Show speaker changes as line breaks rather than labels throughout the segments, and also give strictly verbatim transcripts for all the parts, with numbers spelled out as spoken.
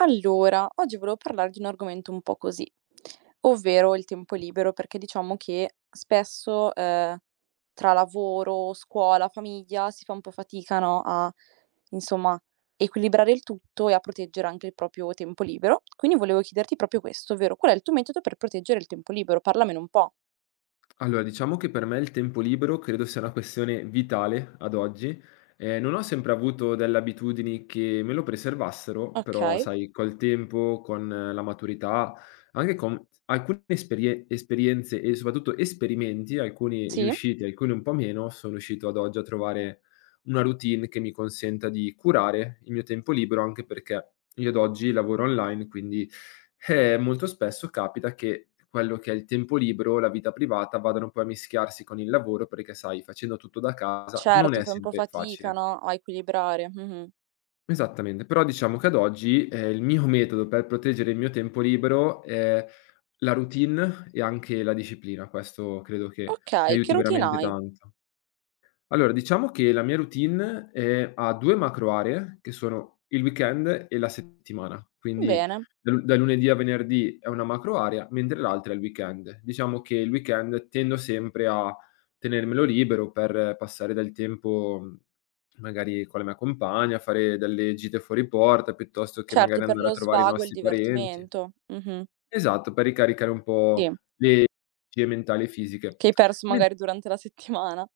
Allora, oggi volevo parlare di un argomento un po' così, ovvero il tempo libero, perché diciamo che spesso, ehm, tra lavoro, scuola, famiglia, si fa un po' fatica, no, a insomma equilibrare il tutto e a proteggere anche il proprio tempo libero. Quindi volevo chiederti proprio questo, ovvero qual è il tuo metodo per proteggere il tempo libero? Parlamene un po'.
Allora, diciamo che per me il tempo libero credo sia una questione vitale ad oggi. Eh, non ho sempre avuto delle abitudini che me lo preservassero, però
Okay,
sai, col tempo, con eh, la maturità, anche con alcune esperie- esperienze e soprattutto esperimenti, alcuni
sì,
riusciti, alcuni un po' meno, sono riuscito ad oggi a trovare una routine che mi consenta di curare il mio tempo libero, anche perché io ad oggi lavoro online, quindi eh, molto spesso capita che quello che è il tempo libero, la vita privata, vadano poi a mischiarsi con il lavoro perché, sai, facendo tutto da casa non
certo,
è
fai un po'
sempre
fatica,
facile.
no, a equilibrare. Mh-mh.
Esattamente, però diciamo che ad oggi, ehm, il mio metodo per proteggere il mio tempo libero è la routine e anche la disciplina. Questo credo che mi
Okay, che
aiuti
routine
veramente
hai?
tanto. Allora, diciamo che la mia routine, ehm, ha due macro aree, che sono il weekend e la settimana. Quindi
Bene.
da lu da lunedì a venerdì è una macro area, mentre l'altra è il weekend. Diciamo che il weekend tendo sempre a tenermelo libero per passare del tempo, mhmm, magari con la mia compagna, fare delle gite fuori porta, piuttosto che
Certo,
magari
per
andare a
lo
trovare i
svago e il
nostri parenti.
divertimento. Mh-mh.
Esatto, per ricaricare un
Sì,
po' le energie mentali e fisiche.
che hai perso
Men
magari durante la settimana.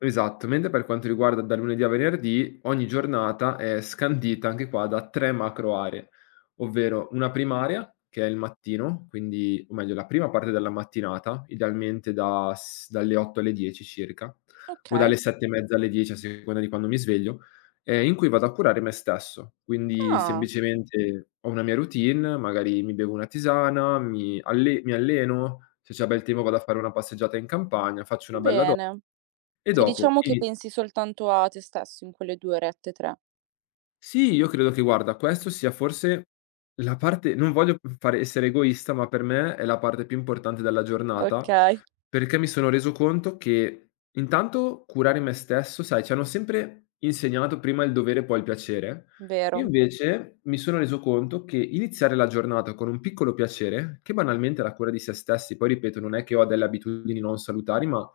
Esatto, mentre per quanto riguarda da lunedì a venerdì, ogni giornata è scandita anche qua da tre macro aree, ovvero una prima area che è il mattino, quindi o meglio la prima parte della mattinata, idealmente da s dalle otto alle dieci circa, o
Okay.
dalle sette e mezza alle dieci a seconda di quando mi sveglio, ehm, in cui vado a curare me stesso. Quindi
Ah,
semplicemente ho una mia routine, magari mi bevo una tisana, mi alle mi alleno, se c'è bel tempo vado a fare una passeggiata in campagna, faccio una bella do
bene.
e
Sì,
dopo
diciamo che
iniz
pensi soltanto a te stesso in quelle due orette, tre.
Sì, io credo che guarda, questo sia forse la parte, non voglio p fare, essere egoista, ma per me è la parte più importante della giornata,
Okay,
perché mi sono reso conto che intanto curare me stesso, sai, ci hanno sempre insegnato prima il dovere e poi il piacere. Io
vero.
invece mi sono reso conto che iniziare la giornata con un piccolo piacere, che banalmente è la cura di se stessi, poi ripeto, non è che ho delle abitudini non salutari, ma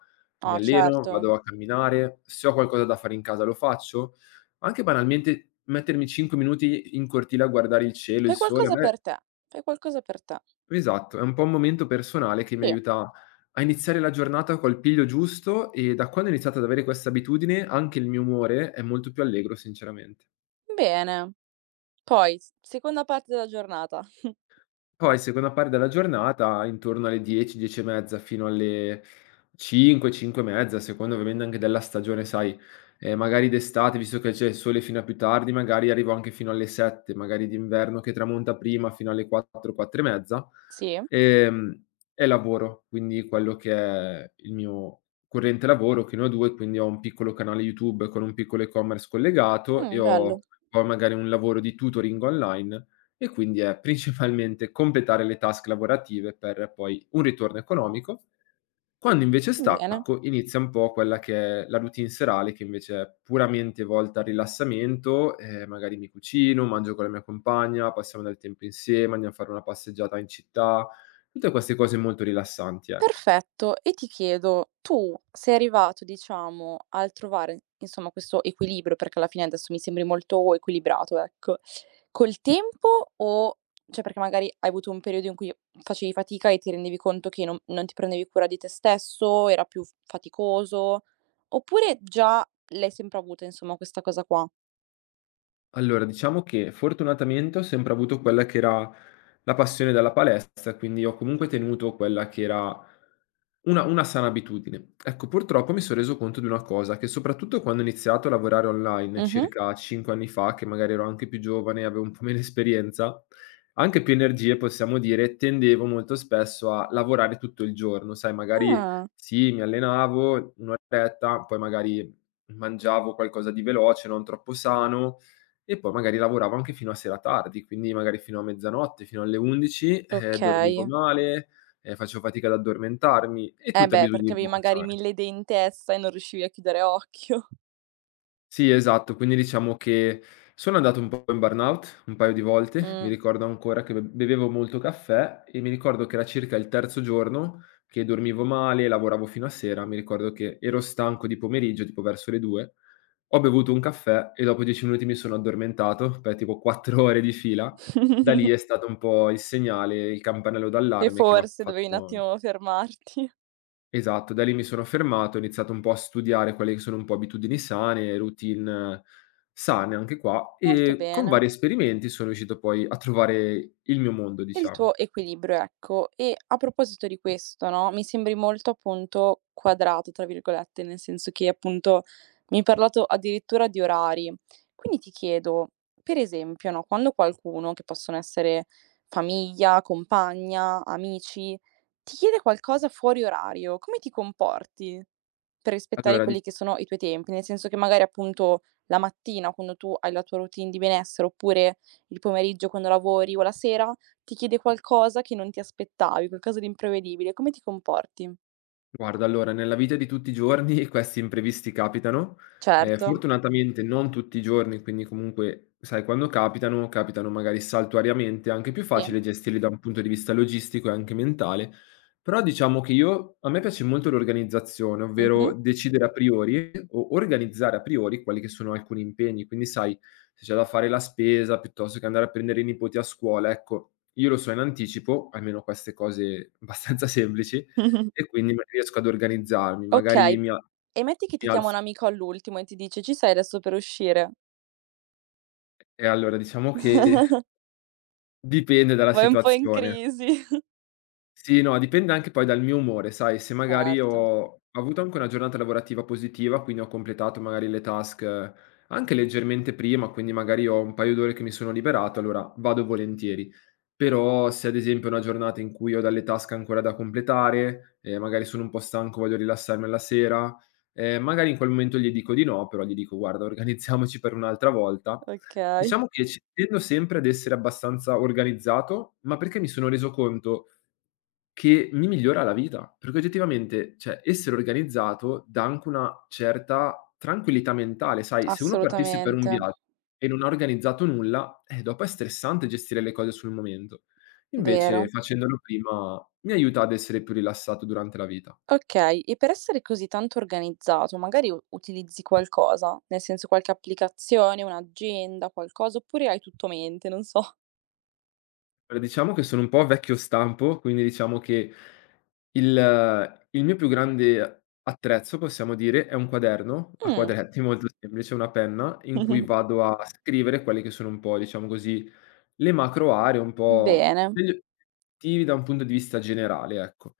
mi
Ah,
alleno,
certo.
vado a camminare, se ho qualcosa da fare in casa lo faccio. Anche banalmente mettermi cinque minuti in cortile a guardare il cielo,
Fai
il sole, a
qualcosa
me
per te, fai qualcosa per te.
Esatto, è un po' un momento personale che mi
Sì,
aiuta a iniziare la giornata col piglio giusto e da quando ho iniziato ad avere questa abitudine anche il mio umore è molto più allegro sinceramente.
bene. Poi, s seconda parte della giornata.
Poi seconda parte della giornata, intorno alle dieci, dieci e mezza fino alle cinque, cinque e mezza, a seconda ovviamente anche della stagione, sai, ehm, magari d'estate, visto che c'è il sole fino a più tardi, magari arrivo anche fino alle sette, magari d'inverno che tramonta prima fino alle quattro, quattro e mezza,
Sì?
ehm, e lavoro. Quindi quello che è il mio corrente lavoro, che ne ho due, quindi ho un piccolo canale YouTube con un piccolo e-commerce collegato e
Mh, bello,
ho poi magari un lavoro di tutoring online e quindi è principalmente completare le task lavorative per poi un ritorno economico. Quando invece
bene.
stacco inizia un po' quella che è la routine serale che invece è puramente volta al rilassamento, ehm, magari mi cucino, mangio con la mia compagna, passiamo del tempo insieme, andiamo a fare una passeggiata in città, tutte queste cose molto rilassanti, ecco.
Perfetto. E ti chiedo, tu sei arrivato, diciamo, al trovare, insomma, questo equilibrio, perché alla fine adesso mi sembri molto equilibrato, ecco, col tempo o cioè perché magari hai avuto un periodo in cui facevi fatica e ti rendevi conto che non non ti prendevi cura di te stesso, era più f faticoso, oppure già l'hai sempre avuta, insomma, questa cosa qua?
Allora, diciamo che fortunatamente ho sempre avuto quella che era la passione dalla palestra, quindi ho comunque tenuto quella che era una, una sana abitudine. Ecco, purtroppo mi sono reso conto di una cosa, che soprattutto quando ho iniziato a lavorare online
Mh-mh.
circa cinque anni fa, che magari ero anche più giovane, avevo un po' meno esperienza, anche più energie, possiamo dire, tendevo molto spesso a lavorare tutto il giorno, sai, magari
Ah,
sì, mi allenavo un'oretta, poi magari mangiavo qualcosa di veloce, non troppo sano e poi magari lavoravo anche fino a sera tardi, quindi magari fino a mezzanotte, fino alle undici, ehm, dormivo
okay.
male, ehm, facevo fatica ad addormentarmi e
Eh
tutte
beh,
abitudini
perché
un
avevi
po'.
magari mille idee in testa e non riuscivi a chiudere occhio.
Sì, esatto. Quindi diciamo che sono andato un po' in burnout un paio di volte. Mi
Mh.
ricordo ancora che be bevevo molto caffè e mi ricordo che era circa il terzo giorno che dormivo male, lavoravo fino a sera. Mi ricordo che ero stanco di pomeriggio, tipo verso le due, ho bevuto un caffè e dopo dieci minuti mi sono addormentato per tipo quattro ore di fila. Da lì è stato un po' il segnale, il campanello
Che
d'allarme che m'ha
forse dovevi un
fatto.
attimo fermarti.
Esatto, da lì mi sono fermato, ho iniziato un po' a studiare quelle che sono un po' abitudini sane, routine eh, sane anche qua,
Molto
e con
bene.
vari esperimenti sono riuscito poi a trovare il mio mondo,
E il
diciamo.
tuo equilibrio, ecco. E a proposito di questo, no, mi sembri molto appunto "quadrato" tra virgolette, nel senso che appunto mi hai parlato addirittura di orari. Quindi ti chiedo, per esempio, no, quando qualcuno, che possono essere famiglia, compagna, amici, ti chiede qualcosa fuori orario, come ti comporti per rispettare
Allora
quelli
dic
che sono i tuoi tempi? Nel senso che magari appunto la mattina quando tu hai la tua routine di benessere, oppure il pomeriggio quando lavori o la sera, ti chiede qualcosa che non ti aspettavi, qualcosa di imprevedibile, come ti comporti?
Guarda, allora, nella vita di tutti i giorni questi imprevisti capitano, ehm,
Certo,
fortunatamente non tutti i giorni, quindi comunque, sai, quando capitano, capitano magari saltuariamente, è anche più
sì.
facile gestirli da un punto di vista logistico e anche mentale. Però diciamo che io a me piace molto l'organizzazione, ovvero
Mh-mh.
decidere a priori o organizzare a priori quelli che sono alcuni impegni, quindi sai, se c'è da fare la spesa piuttosto che andare a prendere i nipoti a scuola, ecco, io lo so in anticipo, almeno queste cose abbastanza semplici, e quindi non riesco ad organizzarmi, magari
Okay,
mi a
e metti che
mi
ti chiama un
alz
amico all'ultimo e ti dice: "Ci sei adesso per uscire?"
e allora diciamo che dipende dalla
Vai un po' in
situazione.
crisi.
Sì, no, dipende anche poi dal mio umore, sai, se magari
Certo.
ho avuto anche una giornata lavorativa positiva, quindi ho completato magari le task eh, anche leggermente prima, quindi magari ho un paio d'ore che mi sono liberato, allora vado volentieri. Però se ad esempio è una giornata in cui ho delle task ancora da completare, e magari sono un po' stanco, voglio rilassarmi alla sera, eh, magari in quel momento gli dico di no, però gli dico guarda, organizziamoci per un'altra volta.
Okay,
Diciamo che ci tendo sempre ad essere abbastanza organizzato, ma perché mi sono reso conto che mi migliora la vita, perché oggettivamente, cioè, essere organizzato dà anche una certa tranquillità mentale, sai, se uno partisse per un
assolutamente,
viaggio e non ha organizzato nulla, eh, dopo è stressante gestire le cose sul momento. Invece
vero.
facendolo prima mi aiuta ad essere più rilassato durante la vita.
Okay, e per essere così tanto organizzato, magari u utilizzi qualcosa? Nel senso qualche applicazione, un'agenda, qualcosa, oppure hai tutto mente, non so.
Allora, diciamo che sono un po' vecchio stampo, quindi diciamo che il il mio più grande attrezzo, possiamo dire, è un quaderno a
Mh.
quadretti, molto semplice, una penna in cui vado a scrivere quelle che sono un po', diciamo così, le macro aree, un po'
Bene,
degli obiettivi da un punto di vista generale, ecco.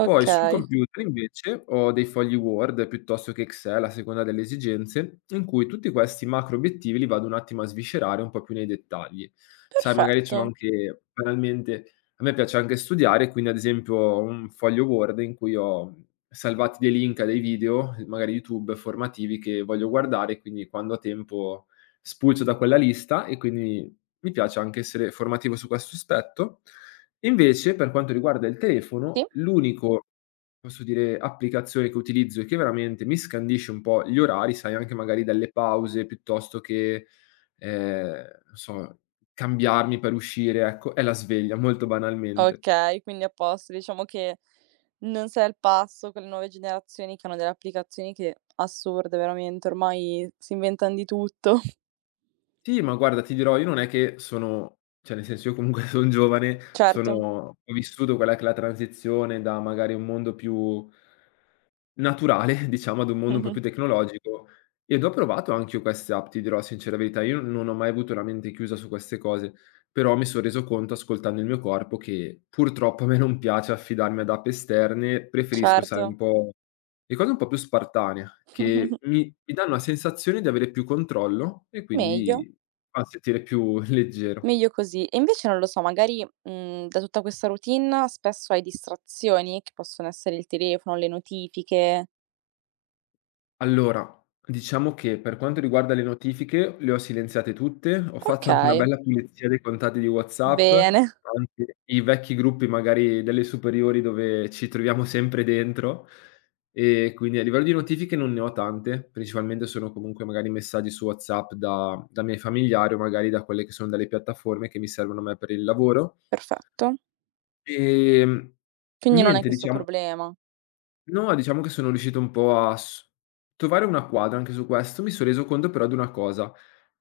Poi sul computer invece ho dei fogli Word piuttosto che Excel, a seconda delle esigenze, in cui tutti questi macro obiettivi li vado un attimo a sviscerare un po' più nei dettagli. Sai, magari c'ho
Perfetto.
anche banalmente a me piace anche studiare, quindi ad esempio ho un foglio Word in cui ho salvati dei link a dei video, magari YouTube, formativi che voglio guardare, quindi quando ho tempo spulcio da quella lista e quindi mi piace anche essere formativo su questo aspetto. Invece, per quanto riguarda il
Sì.
telefono, l'unico, posso dire, applicazione che utilizzo e che veramente mi scandisce un po' gli orari, sai, anche magari dalle pause piuttosto che, ehm, non so, cambiarmi per uscire, ecco, è la sveglia, molto banalmente.
Okay, quindi a posto. Diciamo che non sei al passo con le nuove generazioni che hanno delle applicazioni che assurde veramente, ormai si inventan di tutto.
Sì, ma guarda, ti dirò, io non è che sono, cioè nel senso, io comunque son giovane, sono
Certo,
ho vissuto quella che è la transizione da magari un mondo più naturale, diciamo, ad un mondo un po'
mh-mh,
più tecnologico ed ho provato anch'io queste app, ti dirò la sincera verità, io non ho mai avuto la mente chiusa su queste cose, però mi son reso conto ascoltando il mio corpo che purtroppo a me non piace affidarmi ad app esterne, preferisco sai
certo.
un po' le cose un po' più spartanee, che mi mi danno la sensazione di avere più controllo e
Meglio,
quindi mi fa sentire più leggero.
meglio così. E invece non lo so, magari, mhmm, da tutta questa routine spesso hai distrazioni che possono essere il telefono, le notifiche.
Allora, diciamo che per quanto riguarda le notifiche le ho silenziate tutte, ho fatto anche una
Okay,
bella pulizia dei contatti di WhatsApp,
bene,
anche i vecchi gruppi magari delle superiori dove ci troviamo sempre dentro e quindi a livello di notifiche non ne ho tante, principalmente sono comunque magari messaggi su WhatsApp da da miei familiari o magari da quelle che sono delle piattaforme che mi servono a me per il lavoro.
perfetto.
Ehm,
Quindi non hai
niente
questo
diciamo.
problema.
No, diciamo che sono riuscito un po' a s trovare una quadra anche su questo. Mi son reso conto però di una cosa,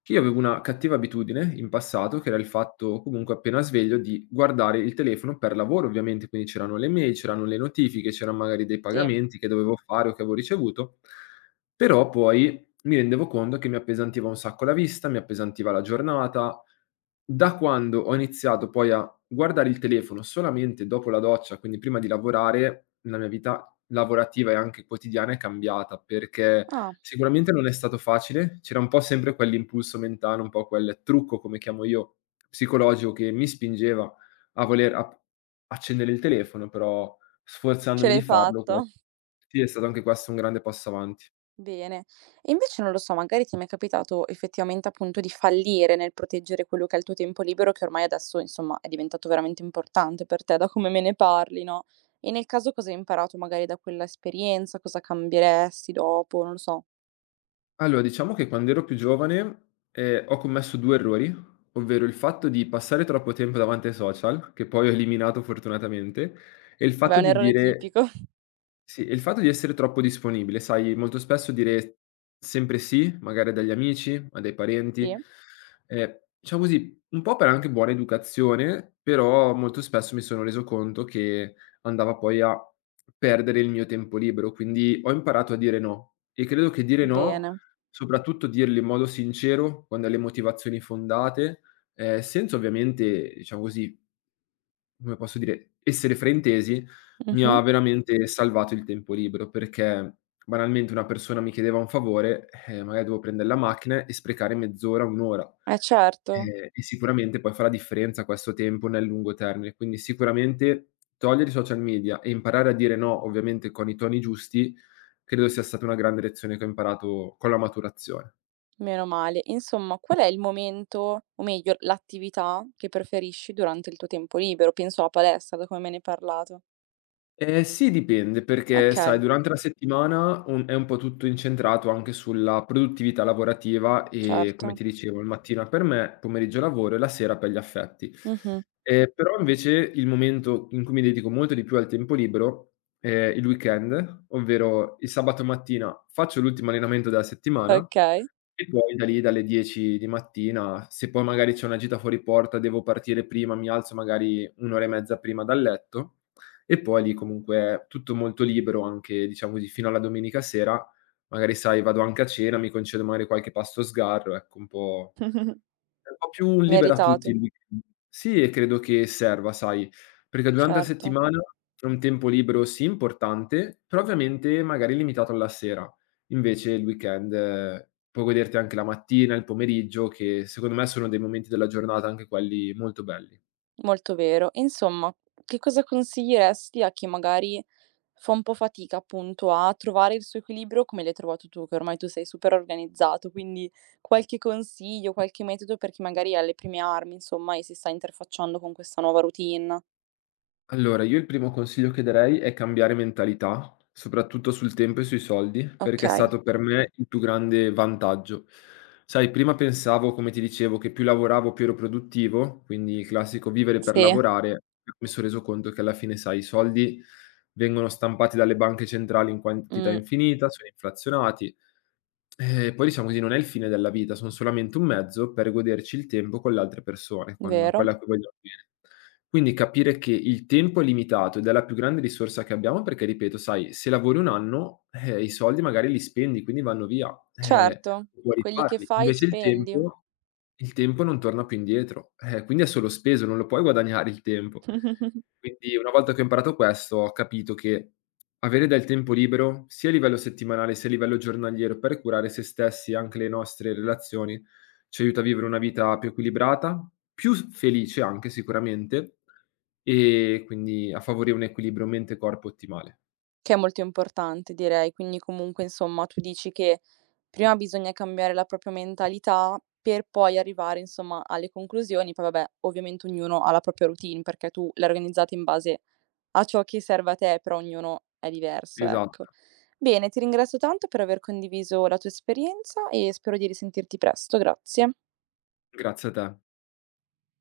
che io avevo una cattiva abitudine in passato, che era il fatto comunque appena sveglio di guardare il telefono per lavoro ovviamente, quindi c'erano le mail, c'erano le notifiche, c'eran magari dei
Sì.
pagamenti che dovevo fare o che avevo ricevuto, però poi mi rendevo conto che mi appesantiva un sacco la vista, mi appesantiva la giornata. Da quando ho iniziato poi a guardare il telefono solamente dopo la doccia, quindi prima di lavorare, la mia vita lavorativa e anche quotidiana è cambiata, perché
Ah,
sicuramente non è stato facile, c'era un po' sempre quell'impulso mentale, un po' quel trucco, come chiamo io, psicologico che mi spingeva a voler ap accendere il telefono, però
ce
sforzandomi di
l'hai
farlo que
fatta.
sì, è stato anche questo un grande passo avanti.
Bene. E invece non lo so, magari ti è mai capitato effettivamente appunto di fallire nel proteggere quello che è il tuo tempo libero, che ormai adesso insomma è diventato veramente importante per te, da come me ne parli, no? E nel caso cosa hai imparato magari da quella esperienza? Cosa cambieresti dopo? Non lo so.
Allora, diciamo che quando ero più giovane, ehm, ho commesso due errori, ovvero il fatto di passare troppo tempo davanti ai social, che poi ho eliminato fortunatamente, e il
Vabbè, è
fatto
un
di
errore
dire
tipico.
sì, e il fatto di essere troppo disponibile, sai, molto spesso dire sempre sì, magari a degli amici, a dei parenti,
Sì?
ehm, diciamo così, un po' per anche buona educazione, però molto spesso mi sono reso conto che andava poi a perdere il mio tempo libero, quindi ho imparato a dire no e credo che dire no,
Bene.
soprattutto dirlo in modo sincero, con delle motivazioni fondate, ehm, senza ovviamente, diciamo così, come posso dire, essere frentesi, mi
Mh-mh.
ha veramente salvato il tempo libero, perché banalmente una persona mi chiedeva un favore, eh, magari dovevo prendere la macchina e sprecare mezz'ora, un' ora,
Eh certo,
ehm, e sicuramente poi fa la differenza questo tempo nel lungo termine. Quindi sicuramente togliere i social media e imparare a dire no, ovviamente con i toni giusti, credo sia stata una grande lezione che ho imparato con la maturazione.
meno male. Insomma, qual è il momento, o meglio l'attività che preferisci durante il tuo tempo libero? Penso alla palestra, da come me ne hai parlato.
Ehm, sì, dipende perché sai
Okay,
durante la Mh. settimana un è un po' tutto incentrato anche sulla produttività lavorativa e, come
certo.
ti dicevo, il mattina per me, pomeriggio lavoro e la sera per gli affetti.
Mh-mh.
Ehm, però invece il momento in cui mi dedico molto di più al tempo libero è il weekend, ovvero il sabato mattina faccio l'ultimo allenamento della settimana
Okay.
e poi da lì, dalle dieci di mattina, se poi magari c'è una gita fuori porta, devo partire prima, mi alzo magari un' ora e mezza prima dal letto e poi lì comunque tutto molto libero anche, diciamo così, fino alla domenica sera. Magari sai, vado anche a cena, mi concedo magari qualche pasto sgarro, ecco un po'. È un po' più libera a tutti il
Meritato,
weekend. Sì, e credo che serva, sai, perché durante la
certo,
settimana è un tempo libero, sì, importante, però ovviamente magari limitato alla sera. Invece il weekend eh, puoi goderti anche la mattina, il pomeriggio, che secondo me sono dei momenti della giornata anche quelli molto belli.
molto vero. E insomma, che cosa consiglieresti a chi magari fa un po' fatica, appunto, a trovare il suo equilibrio come l'hai trovato tu, che ormai tu sei super organizzato, quindi qualche consiglio, qualche metodo per chi magari è alle prime armi, insomma, e si sta interfacciando con questa nuova routine?
Allora, io il primo consiglio che darei è cambiare mentalità, soprattutto sul tempo e sui soldi, perché è
Okay,
stato per me il più grande vantaggio. Sai, prima pensavo, come ti dicevo, che più lavoravo più ero produttivo, quindi il classico vivere per
sì,
lavorare, però mi sono reso conto che alla fine, sai, i soldi vengono stampati dalle banche centrali in quantità
mh,
infinita, sono inflazionati, eh, poi diciamo così, non è il fine della vita, son solamente un mezzo per goderci il tempo con le altre persone, con
vero.
quella a cui vogliamo bene. Quindi capire che il tempo è limitato ed è la più grande risorsa che abbiamo perché, ripeto, sai, se lavori un anno, eh, i soldi magari li spendi, quindi vanno via, eh,
Certo,
puoi
quelli che
rifarli.
fai
Invece il
spendi.
tempo il tempo non torna più indietro, eh, quindi è solo speso, non lo puoi guadagnare il tempo. Quindi una volta che ho imparato questo, ho capito che avere del tempo libero, sia a livello settimanale, sia a livello giornaliero, per curare se stessi e anche le nostre relazioni, ci aiuta a vivere una vita più equilibrata, più s felice anche sicuramente, e quindi a favorire un equilibrio mente e corpo ottimale.
Che è molto importante direi, quindi comunque insomma tu dici che prima bisogna cambiare la propria mentalità per poi arrivare insomma alle conclusioni, poi vabbè ovviamente ognuno ha la propria routine, perché tu l'hai organizzata in base a ciò che serve a te, però ognuno è diverso, ecco.
Esatto,
Bene, ti ringrazio tanto per aver condiviso la tua esperienza e spero di risentirti presto, grazie.
grazie a te.